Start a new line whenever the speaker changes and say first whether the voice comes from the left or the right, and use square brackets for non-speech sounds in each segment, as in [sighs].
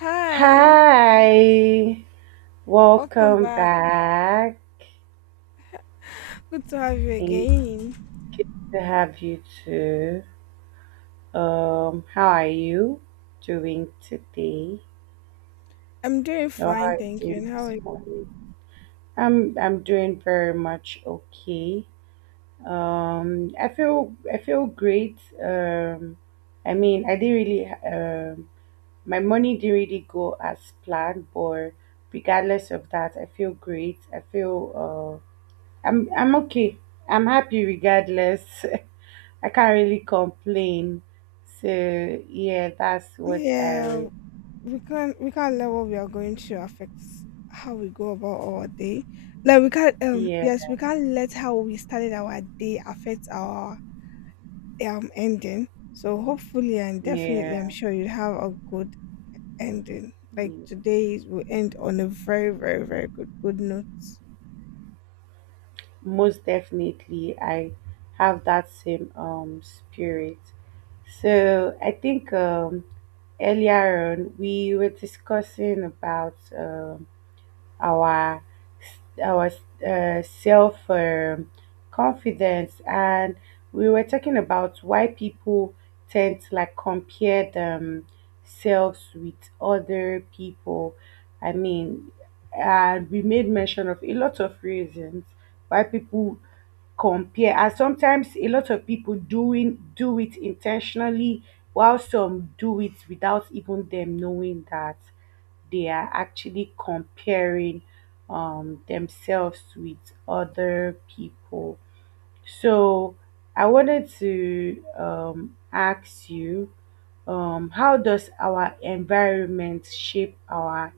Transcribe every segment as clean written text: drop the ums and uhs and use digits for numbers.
left: Hi,
right: Hi,
left: welcome
right: welcome
left: back.
right: back.
left: Good to have you
right: Thank
left: again.
right: you to have you too. How are you doing today?
left: I'm doing
right: Or how
left: fine,
right: are you
left: thank you. And
right: doing
left: how are
right: this
left: you?
right: morning? I'm doing very much okay. I feel great. Um, I mean, I didn't really my money didn't really go as planned, but regardless of that, I feel great. I feel, I'm okay. I'm happy regardless. [laughs] I can't really complain. So yeah, that's what I
left: Yeah,
right: would.
left: we can't let what we are going through affect how we go about our day. Like we can't
right: Yeah,
left: yes, we can't let how we started our day affect our ending. So hopefully and definitely I'm
right: yeah,
left: sure you'll have a good ending. Like
right: yeah.
left: today will end on a very, very, very good note.
right: Most definitely, I have that same spirit. So I think earlier on we were discussing about our our self confidence, and we were talking about why people tend to like compare themselves with other people. I mean, and we made mention of a lot of reasons why people compare, and sometimes a lot of people doing do it intentionally, while some do it without even them knowing that they are actually comparing themselves with other people. So I wanted to ask you, how does our environment shape our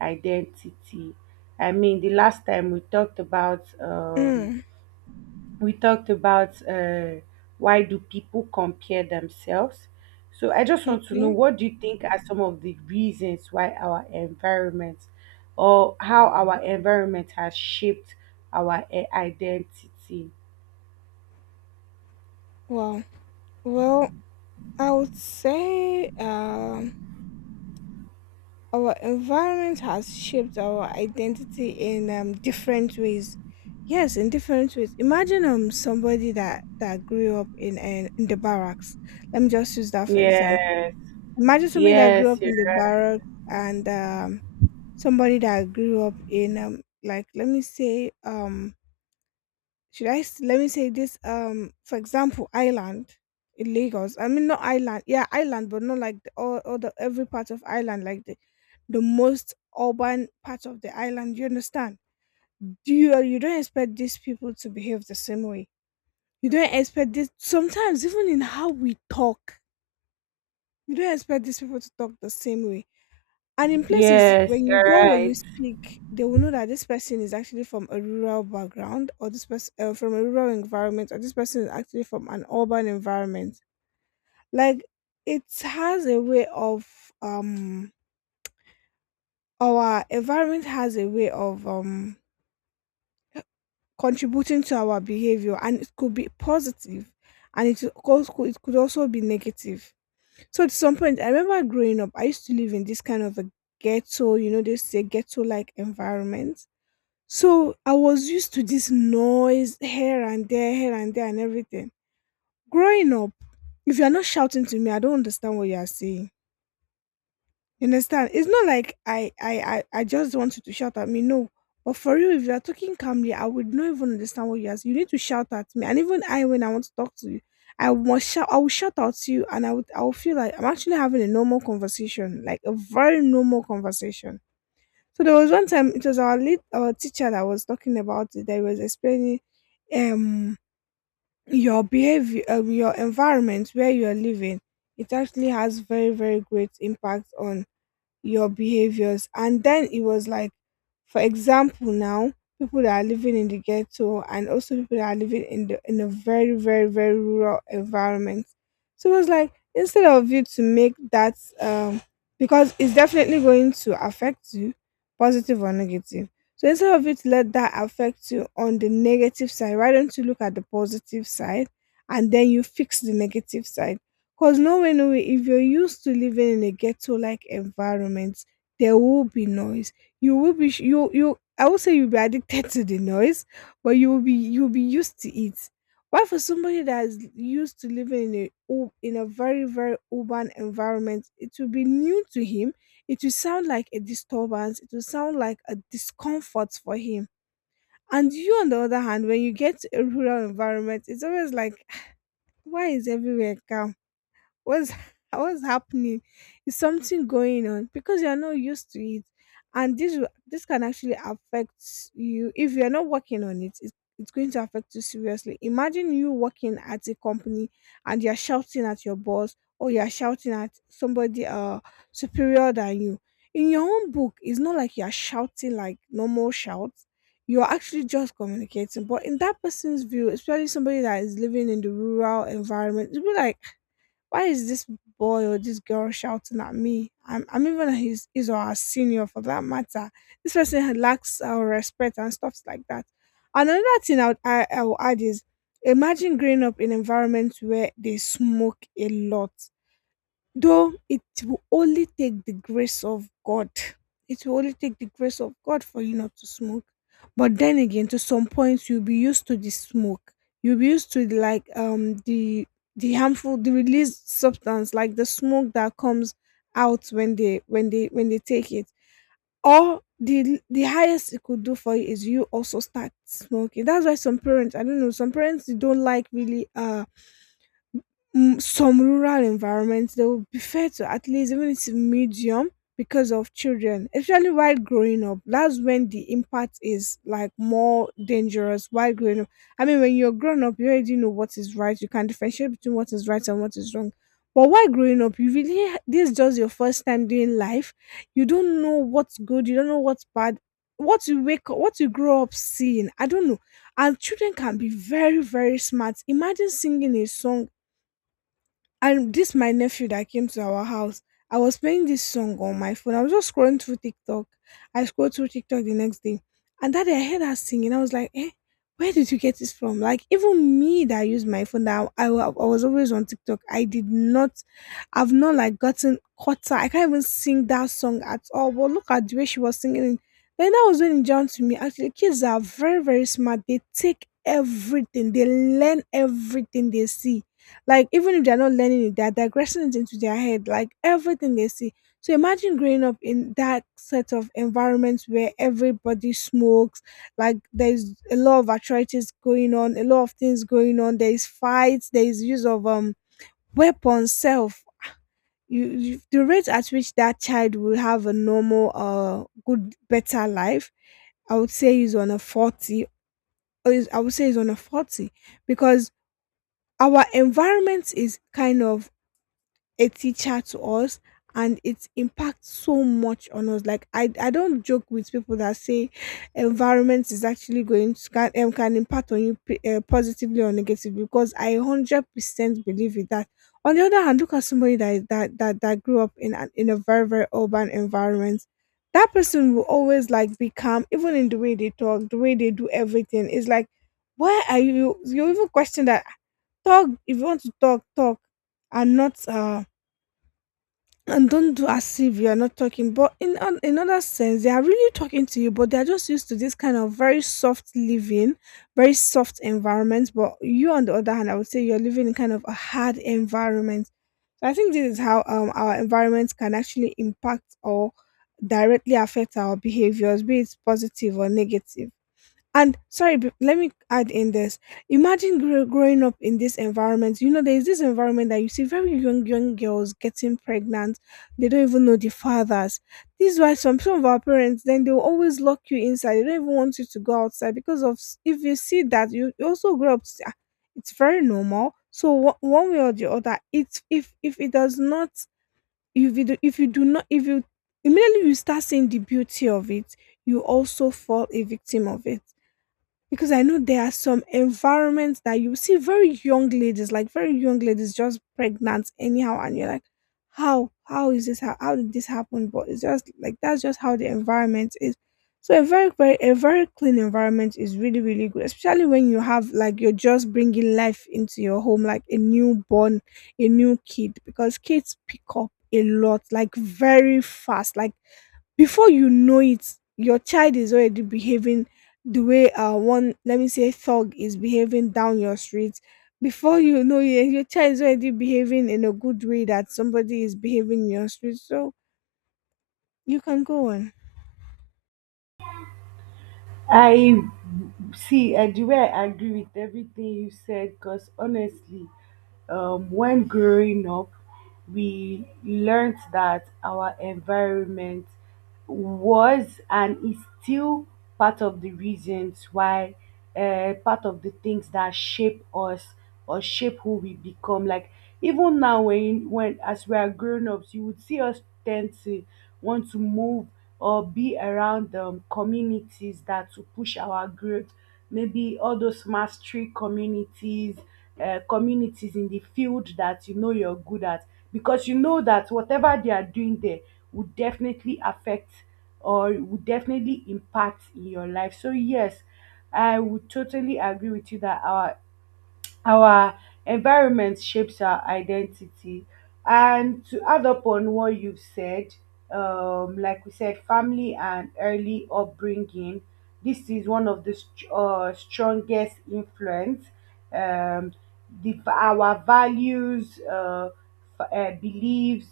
right: identity? I mean, the last time we talked about um,
left: Mm,
right: we talked about uh, why do people compare themselves. So I just want to know,
left: okay.
right: what do you think are some of the reasons why our environment, or how our environment has shaped our identity?
left: Wow. Well, I would say our environment has shaped our identity in different ways. Yes, in different ways. Imagine somebody that grew up in the barracks. Let me just use that for example.
right: Yes.
left: Imagine somebody that grew
right: Yes,
left: up
right: you're
left: in the
right: right.
left: barracks and somebody that grew up in like let me say let me say this for example, Island in Lagos. I mean not Island, yeah, Island, but not like all the every part of Island, like the most urban part of the island, you understand. Do you you don't expect these people to behave the same way. You don't expect this sometimes even in how we talk. You don't expect these people to talk the same way. And in places
right: Yes,
left: when you
right: you're
left: go, when you
right: right.
left: speak, they will know that this person is actually from a rural background, or this person from a rural environment, or this person is actually from an urban environment. Like, it has a way of um our environment has a way of contributing to our behavior, and it could be positive, and it could also be negative. So at some point, I remember growing up, I used to live in this kind of a ghetto, you know, they say ghetto like environment. So I was used to this noise here and there, and everything. Growing up, if you're not shouting to me, I don't understand what you are saying. You understand? It's not like I just want you to shout at me. No. But for you, if you are talking calmly, I would not even understand what you are saying. You need to shout at me. And even I, when I want to talk to you, I must shout. I will shout out to you, and I will feel like I'm actually having a normal conversation, like a very normal conversation. So there was one time it was our teacher that was talking about it. That he was explaining um your behavior, your environment where you are living. It actually has very very great impact on your behaviors. And then it was like, for example, now, people that are living in the ghetto and also people that are living in the in a very, very, very rural environment. So it was like instead of you to make that because it's definitely going to affect you, positive or negative. So instead of you to let that affect you on the negative side, why don't you look at the positive side and then you fix the negative side? Because no way, no way, if you're used to living in a ghetto like environment, there will be noise. You will be you I would say you'll be addicted to the noise, but you will be you'll be used to it. Why for somebody that's used to living in in a very, very urban environment, it will be new to him. It will sound like a disturbance, it will sound like a discomfort for him. And you on the other hand, when you get to a rural environment, it's always like [sighs] why is everywhere calm? What's [laughs] what's happening? Is something going on? Because you're not used to it, and this can actually affect you. If you're not working on it, it's going to affect you seriously. Imagine you working at a company and you're shouting at your boss or you're shouting at somebody superior than you. In your own book, it's not like you're shouting like normal shouts, you're actually just communicating. But in that person's view, especially somebody that is living in the rural environment, it'll be like, why is this boy or this girl shouting at me? I'm, even his or her senior for that matter. This person lacks our respect and stuff like that. Another thing I would add is imagine growing up in environments where they smoke a lot. Though it will only take the grace of God, it will only take the grace of God for you not to smoke. But then again, to some point you'll be used to the smoke. You'll be used to like the harmful, the released substance like the smoke that comes out when they take it. Or the highest it could do for you is you also start smoking. That's why some parents, I don't know, some parents they don't like really mm, some rural environments, they would prefer to at least even it's medium, because of children, especially while growing up, that's when the impact is like more dangerous. While growing up, I mean, when you're grown up, you already know what is right. You can differentiate between what is right and what is wrong. But while growing up, you really this is just your first time doing life. You don't know what's good, you don't know what's bad. What you wake up, what you grow up seeing, I don't know. And children can be very very smart. Imagine singing a song, and this my nephew that came to our house. I was playing this song on my phone. I was just scrolling through TikTok. I scrolled through TikTok the next day, and that day I heard her singing. I was like, "Eh, where did you get this from?" Like even me that used my phone, that I was always on TikTok. I did not, I've not like gotten caught up. I can't even sing that song at all. But look at the way she was singing it. Then that was when it jumped to me. Actually, kids are very very smart. They take everything. They learn everything they see. Like even if they're not learning it, they're digressing it into their head, like everything they see. So imagine growing up in that set of environments where everybody smokes, like there's a lot of atrocities going on, a lot of things going on, there is fights, there is use of weapons self. You the rate at which that child will have a normal good better life, I would say is on a 40, or is, I would say is on a 40, because our environment is kind of a teacher to us, and it impacts so much on us. Like I don't joke with people that say environment is actually going to can impact on you positively or negatively, because I 100% believe in that. On the other hand, look at somebody that is- that that, that grew up in in a very very urban environment. That person will always like be calm, even in the way they talk, the way they do everything. It's like, why are you even question that? Talk, if you want to talk, talk, and not and don't do as if you're not talking. But in another sense, they are really talking to you, but they're just used to this kind of very soft living, very soft environment. But you on the other hand, I would say you're living in kind of a hard environment. So I think this is how our environment can actually impact or directly affect our behaviors, be it positive or negative. And sorry, let me add in this. Imagine growing up in this environment. You know, there's this environment that you see very young, young girls getting pregnant. They don't even know the fathers. This is why some of our parents, then they'll always lock you inside. They don't even want you to go outside because of, if you see that, you also grow up, to say, "Ah, it's very normal. So one way or the other, it's, if it does not, if you do not, if you, immediately you start seeing the beauty of it, you also fall a victim of it. Because I know there are some environments that you see very young ladies, like very young ladies just pregnant anyhow, and you're like, how? How is this? How did this happen? But it's just like that's just how the environment is. So a very clean environment is really, really good, especially when you have like you're just bringing life into your home, like a newborn, a new kid, because kids pick up a lot, like very fast, like before you know it, your child is already behaving the way one, let me say, thug is behaving down your street. Before you know it, eh, your child is already behaving in a good way that somebody is behaving in your street. So you can go on.
right: I see, I do, I agree with everything you said, because honestly, when growing up, we learned that our environment was and is still part of the reasons why, part of the things that shape us or shape who we become. Like even now, when as we are grown ups, you would see us tend to want to move or be around communities that to push our growth, maybe all those mastery communities, communities in the field that you know you're good at, because you know that whatever they are doing there would definitely affect or would definitely impact in your life. So yes, I would totally agree with you that our environment shapes our identity. And to add up on what you've said, like we said, family and early upbringing, this is one of the strongest influence. Um, our values, beliefs,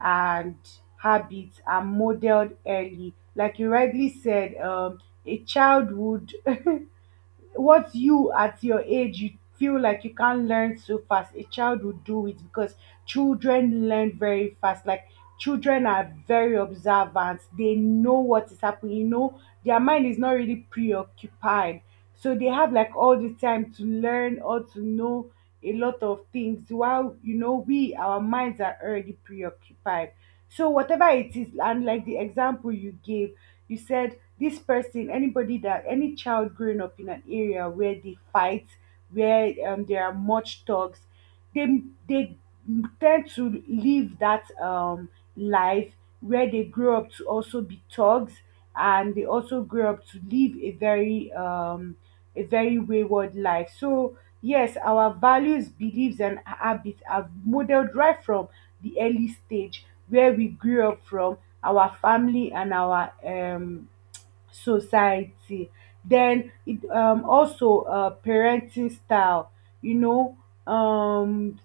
right: and habits are modeled early. Like you rightly said, a child would, what you at your age you feel like you can't learn so fast, a child will do it, because children learn very fast. Like, children are very observant. They know what is happening. You know, their mind is not really preoccupied, so they have like all the time to learn or to know a lot of things, while, you know, we, our minds are already preoccupied. So whatever it is, and like the example you gave, you said this person, anybody, that any child growing up in an area where they fight, where there are much thugs, they they tend to live that life, where they grow up to also be thugs, and they also grow up to live a very wayward life. So yes, our values, beliefs, and habits are modeled right from the early stage where we grew up from, our family and our society. Then it also, parenting style. You know, um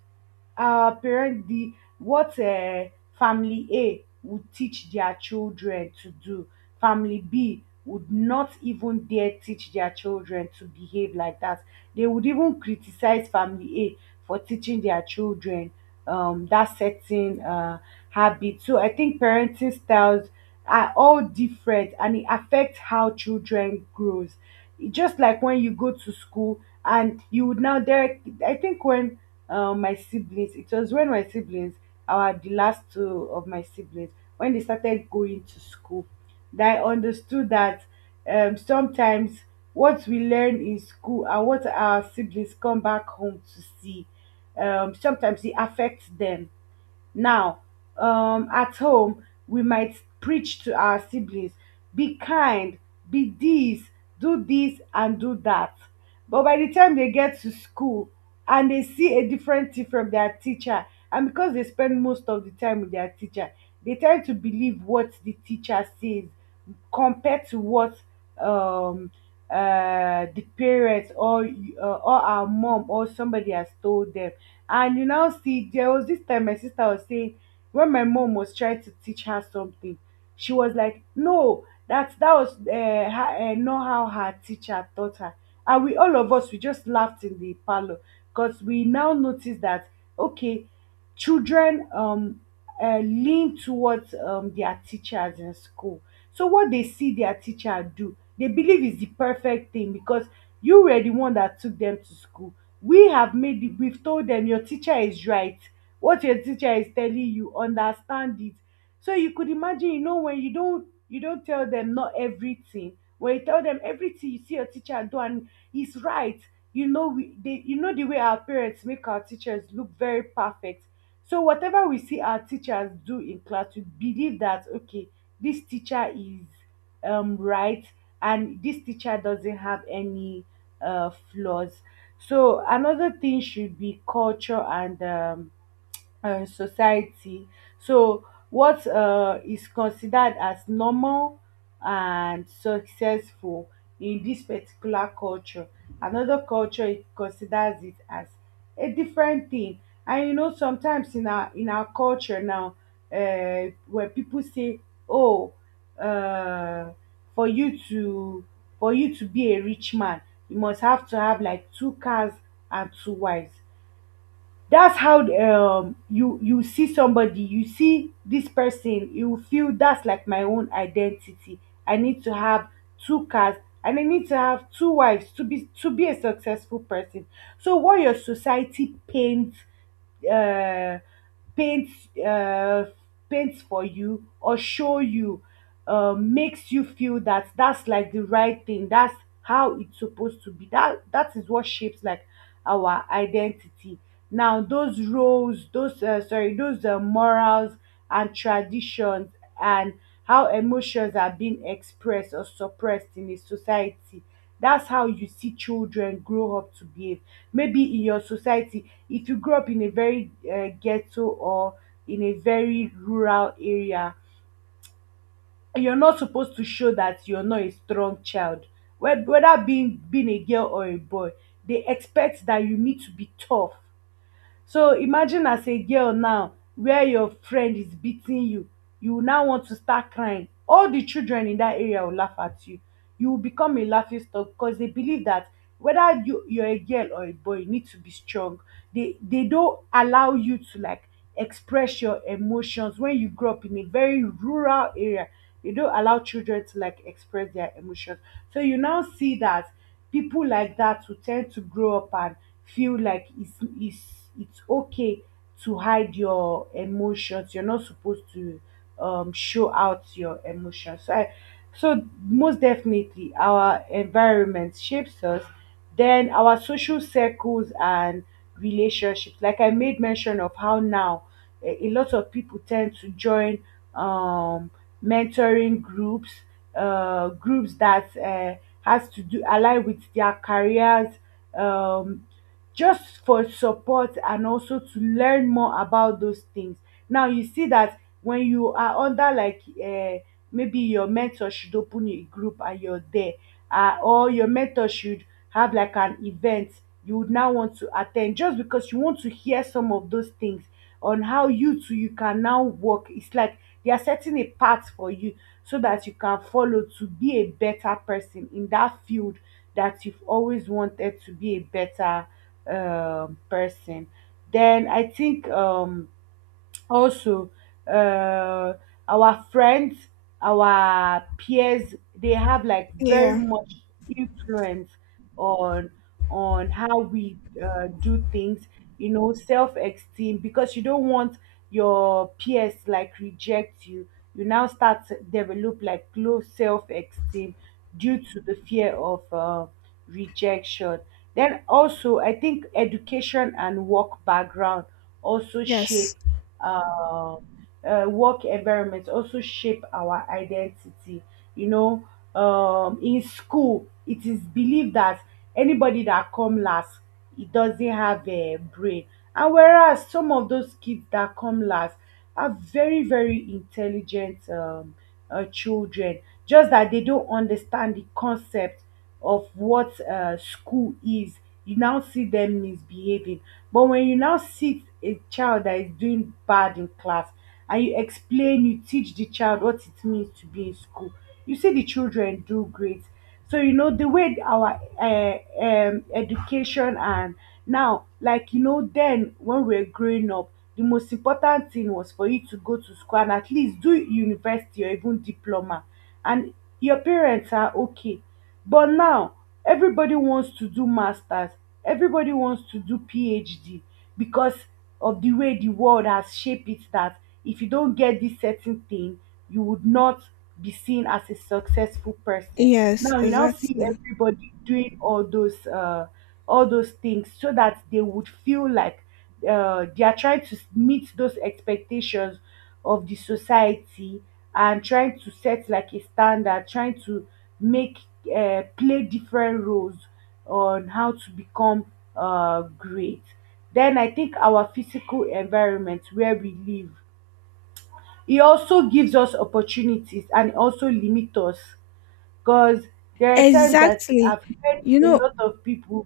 right: our parent, the what family A would teach their children to do, family B would not even dare teach their children to behave like that. They would even criticize family A for teaching their children that certain habit. So I think parenting styles are all different, and it affects how children grows. Just like when you go to school, and you would now there. I think when my siblings, it was when my siblings, our the last two of my siblings, when they started going to school, that I understood that sometimes what we learn in school and what our siblings come back home to see, sometimes it affects them. Now, at home, we might preach to our siblings, be kind, be this, do this, and do that. But by the time they get to school and they see a different thing from their teacher, and because they spend most of the time with their teacher, they tend to believe what the teacher says compared to what, um the parents, or our mom or somebody has told them. And you now see, there was this time my sister was saying, when my mom was trying to teach her something, she was like, "No, that that was, her, not how her teacher taught her." And we, all of us, we just laughed in the parlor, because we now noticed that, okay, children, lean towards their teachers in school. So what they see their teacher do, they believe is the perfect thing, because you were the one that took them to school. We have made it, we've told them your teacher is right. What your teacher is telling you, understand it. So you could imagine, you know, when you don't tell them not everything, when you tell them everything you see your teacher do, and he's right. You know, we, they, you know, the way our parents make our teachers look very perfect, so whatever we see our teachers do in class, we believe that, okay, this teacher is right, and this teacher doesn't have any flaws. So another thing should be culture and society. So what is considered as normal and successful in this particular culture, another culture it considers it as a different thing. And you know, sometimes in our culture now, when people say, oh, um for you to for you to be a rich man, you must have to have like two cars and two wives. That's how you, you see somebody, you see this person, you feel that's like my own identity. I need to have two cars, and I need to have two wives to be a successful person. So what your society uh, paints uh, paints for you, or show you, makes you feel that that's like the right thing, that's how it's supposed to be, that that is what shapes, like, our identity. Now those roles, those, sorry, those, morals and traditions, and how emotions are being expressed or suppressed in a society, that's how you see children grow up to behave. Maybe in your society, if you grow up in a very, ghetto, or in a very rural area, you're not supposed to show that you're not a strong child. Whether being a girl or a boy, they expect that you need to be tough. So imagine as a girl now, where your friend is beating you, you will now want to start crying. All the children in that area will laugh at you. You will become a laughing stock, because they believe that whether you, you're a girl or a boy, you need to be strong. They don't allow you to, like, express your emotions when you grow up in a very rural area. They don't allow children to, like, express their emotions. So you now see that people like that will tend to grow up and feel like it's it's okay to hide your emotions. You're not supposed to, show out your emotions. So, so most definitely, our environment shapes us. Then our social circles and relationships. Like I made mention of how now, a lot of people tend to join um, mentoring groups, groups that has to do align with their careers, um, just for support and also to learn more about those things. Now you see that when you are under, like, maybe your mentor should open a group and you're there, or your mentor should have, like, an event, you would now want to attend, just because you want to hear some of those things on how you too you can now work. It's like they are setting a path for you, so that you can follow to be a better person in that field, that you've always wanted to be a better person. Then I think also, uh, our friends, our peers, they have, like, very
left: Yeah.
right: much influence on on how we, do things. You know, self-esteem, because you don't want your peers like reject you, you now start to develop like low self-esteem, due to the fear of rejection. Then also, I think education and work background also shape,
left: Yes.
right: uh, work environment also shape our identity. You know, in school, it is believed that anybody that come last, it doesn't have a brain. And whereas some of those kids that come last are very, very intelligent children, just that they don't understand the concept of what school is. You now see them misbehaving. But when you now see a child that is doing bad in class, and you explain, you teach the child what it means to be in school. You see the children do great. So you know the way our education and now, then when we are growing up, the most important thing was for you to go to school and at least do university or even diploma, and your parents are okay. But now everybody wants to do masters, everybody wants to do PhD because of the way the world has shaped it that if you don't get this certain thing, you would not be seen as a successful person.
left: Yes,
right: Now you now see
left: exactly.
right: everybody doing all those things so that they would feel like they are trying to meet those expectations of the society and trying to set like a standard, trying to make play different roles on how to become great. Then I think our physical environment where we live, it also gives us opportunities and it also limits us because there are times that
left: Exactly.
right: I've heard
left: You
right: a
left: know,
right: lot of people,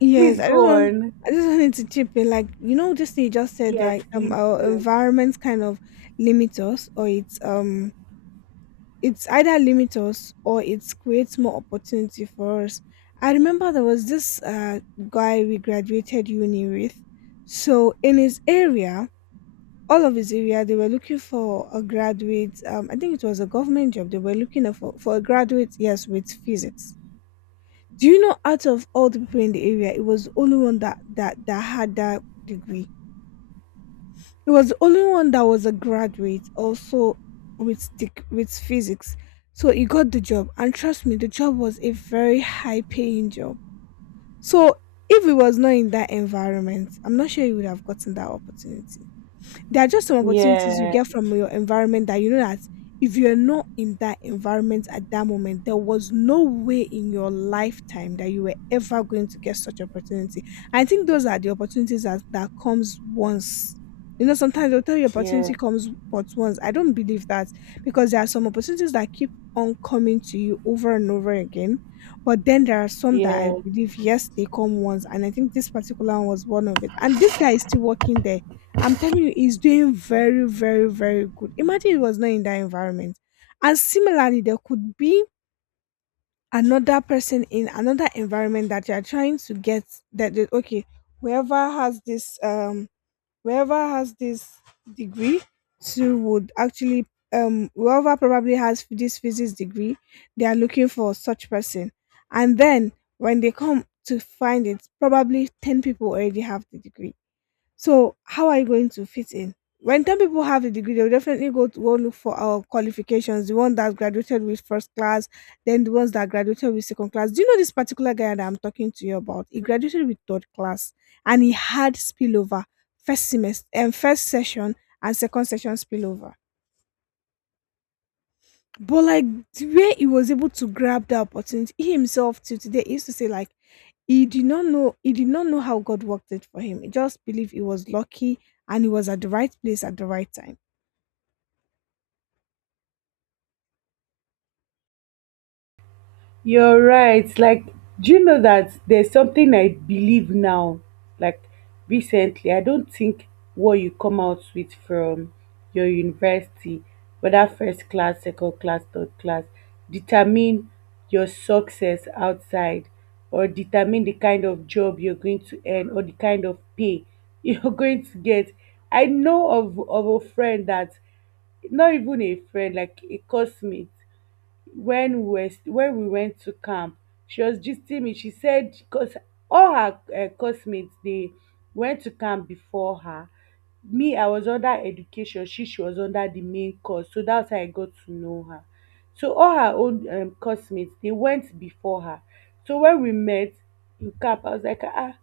left: yes,
right: please go on.
left: I just wanted to chip in, like, this thing you just said,
right: Yes,
left: like
right: please
left: our
right: do.
left: environment kind of limits us, or it's either limit us or it creates more opportunity for us. I remember there was this guy we graduated uni with. So in his area, all of his area, they were looking for a graduate. I think it was a government job. They were looking for a graduate, yes, with physics. Do you know? Out of all the people in the area, it was the only one that had that degree. He was the only one that was a graduate also with stick with physics. So he got the job, and trust me, the job was a very high paying job. So if he was not in that environment, I'm not sure he would have gotten that opportunity. There are just some opportunities you
right: Yeah,
left: get from your environment that you know that if you're not in that environment at that moment, there was no way in your lifetime that you were ever going to get such opportunity. I think those are the opportunities that comes once. You know, sometimes they'll tell you
right: yeah,
left: opportunity comes but once. I don't believe that, because there are some opportunities that keep on coming to you over and over again. But then there are some that I
right: yeah.
left: believe, yes, they come once. And I think this particular one was one of it. And this guy is still working there. I'm telling you, he's doing very, very, very good. Imagine he was not in that environment. And similarly, there could be another person in another environment that you're trying to get that okay, whoever has this um whoever has this degree to would actually whoever probably has this physics degree, they are looking for such person. And then when they come to find it, probably ten people already have the degree, so how are you going to fit in? When 10 people have a degree, they'll definitely go to go look for our qualifications, the one that graduated with first class, then the ones that graduated with second class. Do you know this particular guy that I'm talking to you about? He graduated with third class and he had spillover, first semester and first session and second session spillover. But like the way he was able to grab that opportunity, he himself till today he used to say like he did not know how God worked it for him. He just believed he was lucky and he was at the right place at the right time.
right: You're right. Like, do you know that there's something I believe now? Like, recently, I don't think what you come out with from your university, whether first class, second class, third class, determine your success outside or determine the kind of job you're going to earn or the kind of pay [laughs] you're going to get. I know of a friend that, not even a friend, like a classmate when we were when we went to camp, she was gisting me. She said because all her classmates, they went to camp before her. Me, I was under education. She was under the main course, so that's how I got to know her. So all her own classmates, they went before her. So when we met in camp, I was like, ah,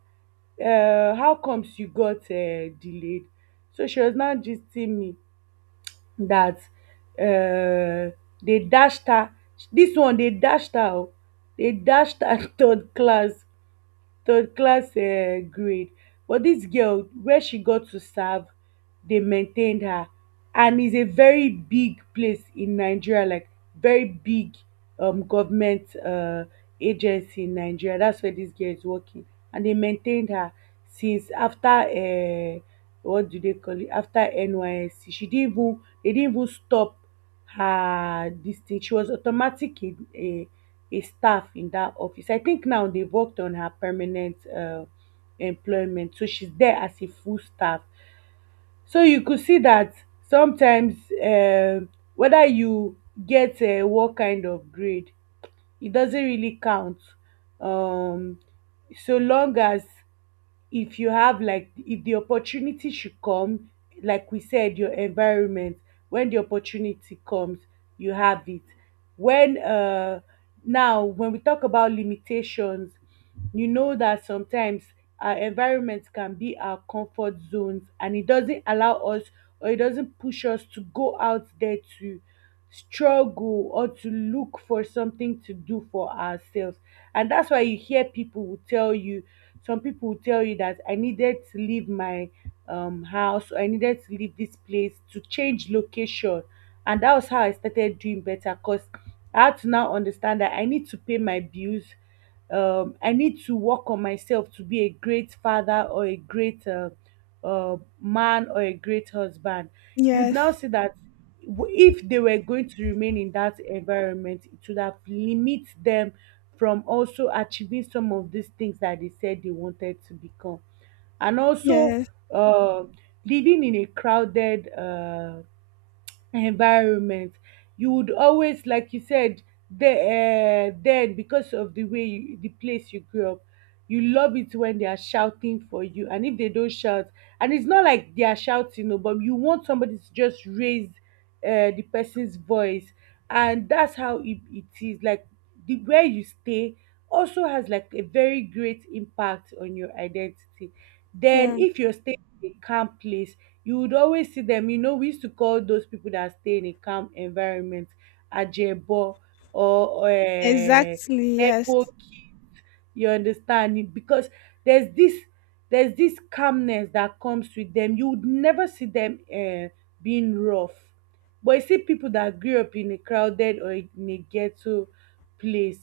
right: how comes you got delayed? So she was now gisting me that uh, they dashed her. Dis one dey dashed her oo, dey dashed her [laughs] third class, third class grade. But this girl, where she got to serve, they maintained her, and is a very big place in Nigeria, like very big government agency in Nigeria. That's where this girl is working, and they maintained her since after what do they call it, after NYSC. She didn't even, they didn't even stop her. This thing, she was automatic in a staff in that office. I think now they've worked on her permanent employment, so she's there as a full staff. So you could see that sometimes whether you get what kind of grade, it doesn't really count, um so long as, if you have, like if the opportunity should come, like we said your environment, when the opportunity comes, you have it. When Now when we talk about limitations, you know that sometimes our environment can be our comfort zones and it doesn't allow us or it doesn't push us to go out there to struggle or to look for something to do for ourselves. And that's why you hear people will tell you, some people will tell you that I needed to leave my house, or I needed to leave this place to change location. And that was how I started doing better because I had to now understand that I need to pay my bills. I need to work on myself to be a great father or a great man or a great husband. You'd now
left: Yes.
right: see that if they were going to remain in that environment, it would have limit them from also achieving some of these things that they said they wanted to become. And also,
left: Yes.
right: uh, living in a crowded environment, you would always, like you said, the, then because of the way you, the place you grew up, you love it when they are shouting for you, and if they don't shout, and it's not like they are shouting, no, but you want somebody to just raise the person's voice. And that's how it is. Like, the where you stay also has like a very great impact on your identity. Then
left: Yeah.
right: if you're staying in a calm place, you would always see them. You know, we used to call those people that stay in a calm environment ajebo or
left: Exactly. Yes.
right: nebo kids. You understand it because there's this there's this calmness that comes with them. You would never see them being rough. But you see people that grew up in a crowded or in a ghetto place,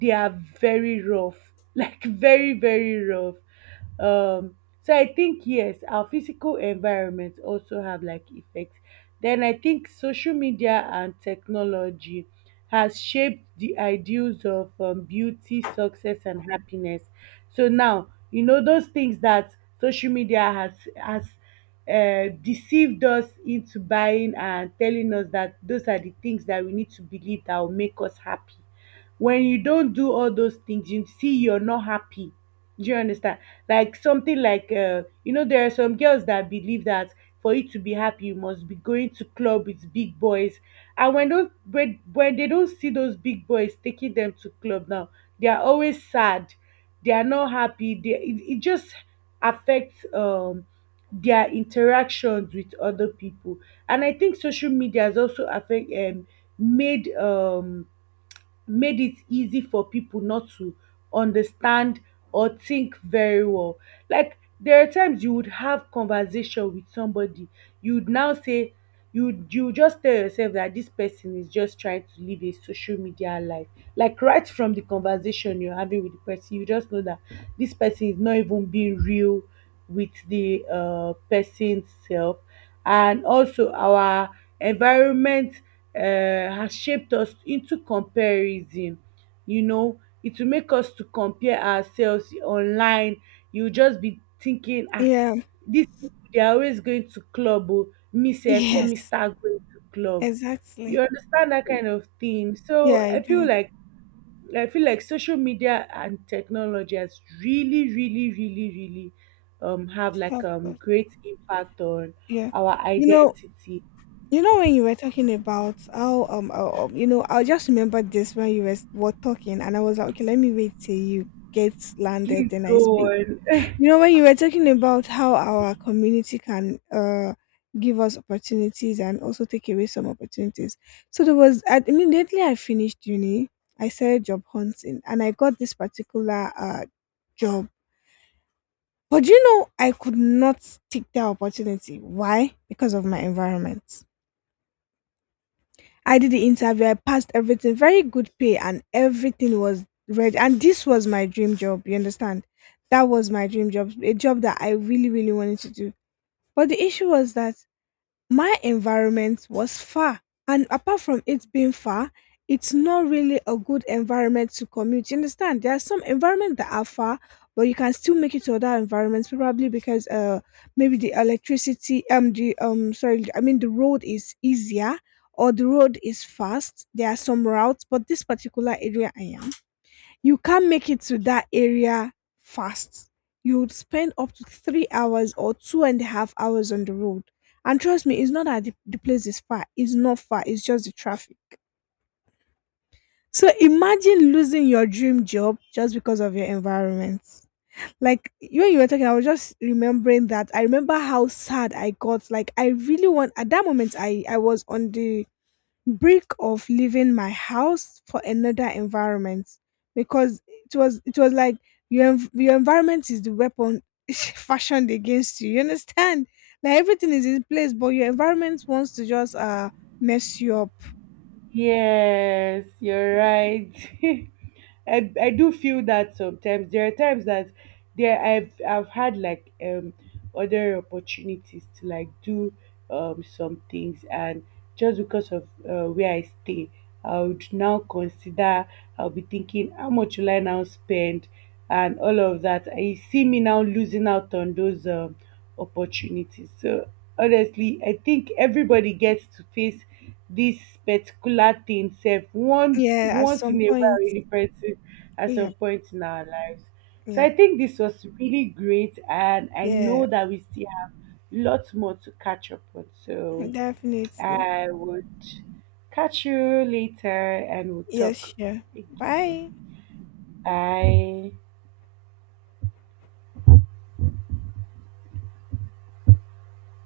right: they are very rough, [laughs] like very, very rough. Um, so I think yes, our physical environment also have like effects. Then I think social media and technology has shaped the ideals of beauty, success, and happiness. So now you know those things that social media has deceived us into buying and telling us that those are the things that we need to believe that will make us happy. When you don't do all those things, you see you're not happy. Do you understand? Like something like there are some girls that believe that for you to be happy you must be going to club with big boys. And when when they don't see those big boys taking them to club now, they are always sad, they are not happy, it just affects their interactions with other people. And I think social media has also affect made um made it easy for people not to understand or think very well. Like, there are times you would have conversation with somebody, you would now say, you just tell yourself that this person is just trying to live a social media life. Like, right from the conversation you're having with the person, you just know that this person is not even being real with the person self. And also our environment has shaped us into comparison. You know, it will make us to compare ourselves online. You just be thinking, ah,
left: Yeah.
right: this people, they are always going to club. Oh, me self, let me
left: Yes.
right: start going to club. You
left: Exactly.
right: understand that kind of thing.
left: Yeah,
right: So
left: I do.
right: I feel like social media and technology has really, really, really, really have like
left: Help us.
right: great impact on
left: Yeah.
right: our
left: You know,
right: identity.
left: you know when you were talking about how you know, I just remembered this when you were talking and I was like okay let me wait till you get landed
right: Please
left: then I
right: go
left: speak.
right: on.
left: You know when you were talking about how our community can give us opportunities and also take away some opportunities. So there was I, immediately I finished uni I started job hunting and I got this particular job. But you know I could not take that opportunity. Why? Because of my environment. I did the interview. I passed everything. Very good pay, and everything was ready. And this was my dream job. You understand? That was my dream job. A job that I really, really wanted to do. But the issue was that my environment was far, and apart from it being far, it's not really a good environment to commute. You understand? There are some environments that are far, but you can still make it to other environments, probably because maybe the electricity the sorry I mean the road is easier, or the road is fast. There are some routes, but this particular area I am, you can't make it to that area fast. You would spend up to 3 hours or 2.5 hours on the road. And trust me, it's not that the place is far. It's not far. It's just the traffic. So imagine losing your dream job just because of your environment. Like when you were talking, I was just remembering that. I remember how sad I got. Like I really want at that moment I was on the break of leaving my house for another environment because it was like your your environment is the weapon [laughs] fashioned against you. You understand? Like everything is in place, but your environment wants to just mess you up.
right: Yes, you're right. [laughs] I do feel that sometimes. There are times that there I've had like other opportunities to like do some things, and just because of where I stay, I would now consider, I'll be thinking how much will I now spend and all of that. I see me now losing out on those opportunities. So honestly, I think everybody gets to face this particular thing self,
left: Yeah, at
right: once
left: some
right: in a while,
left: point.
right: in a person at some
left: Yeah,
right: point in our lives. So
left: yeah,
right: I think this was really great, and I know
left: yeah.
right: that we still have lots more to catch up on.
left: [laughs]
right: So
left: definitely.
right: I would catch you later and we'll
left: Yes,
right: talk
left: sure.
right: again.
left: Bye.
right: Bye.